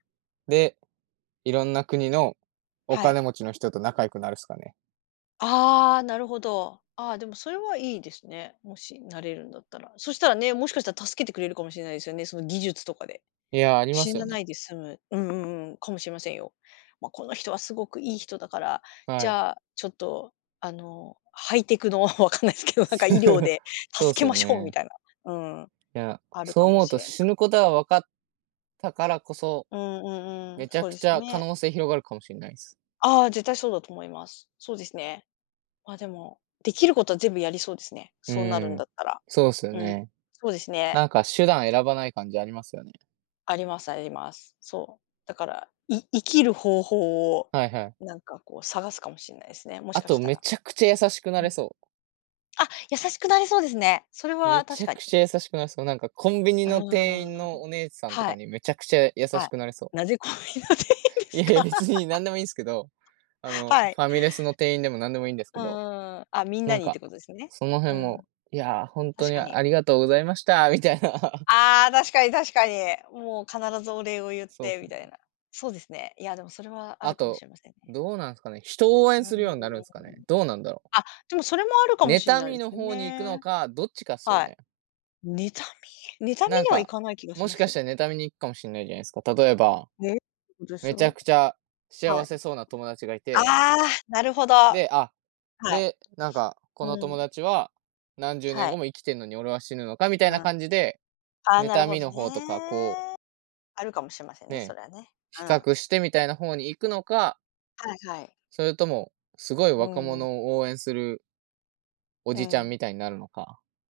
で、いろんな国のおは金い。持ちの人と仲良くなるっすかね。ああ、なるほど。あ、でも、それはいいですね。もしなれるんだったら。そしたらね、もしかしたら助けてくれるかもしれないですよね、その技術とかで。いや、ありま死すよななね。いで済む。うんうんうん、かもしれませんよ。ま、この人はすごくいい人だから、じはい。ゃあちょっと、あの、ハイテクの、わかんないすけど、なんか医療 でそうっ助けすまよしょうみね。たいな、うん、いや、あるそうかも思うしとれな死ぬことは分かったからこそ、うんうんうん、めちゃそうくでちすよゃ可ね。能性広がるかもしれないす。ああ、絶対そうだと思います。そうですね。ま、でもできることは全部やりそうですね、うそうなるーんん、だったら。そうっすようん、ね。そうですね。なんか手段選ばない感じありますよね。ありますあります。そう、だから、い生きる方法を、はいはい。なんか、こう探すかもしれないすね、もしあかとしためら。ちゃくちゃ優しくなうれん。そう。あ、優しくなれそうですね。それめは、確ちゃかくに。ちゃ優しくなれそう、なんかコンビニあの店員ああ。のお姉さんとはかい。にめちゃくちゃ優はしい。くなれそう。なぜ、コンビニの店員でいすやいや、か？別に何でもいいんすけど、あ の、はい。ファミレスの店員でも何でもいいんですうけど。ーん、あ、みんななんにってか、ことですね。そのう辺ん。も、いやあ、ほんと確にかに。ありがとうございましたみたいな。ああ、確かに確かに。もう必ずお礼をゆっそうってすみたね。いな。そうですね、いやでも、それはあるあかもしと、れませんね。どうなんすかね、人を応うー援ん、するようになるんすかね、どうなんだろ？あ、でもそれもあるかもしん妬ないみでのす方に行くのね。か、どっちかっすよはい。ね。妬み？妬みなんにはいか、かない気がしもしますかけしど。て妬みに行くかもしんないじゃないすか。例えば、ね、めちゃく [unintelligible] ちゃは幸い。せそうな友達がいあてあ、なるほど。はで、あ、い。で、なんかこのうん。友達は、何十年は後い。も生きてんのに俺は死ぬのかみたいなあ、感じで、ああ、なる妬ほみどの方とかこうね。あるかもしれませんね、そね、れはね、比うん。較してみたいな方に行くのかはいはい。それとも、すごいう若ー者ん。を応援するおうじちゃんん。みたいになるのか。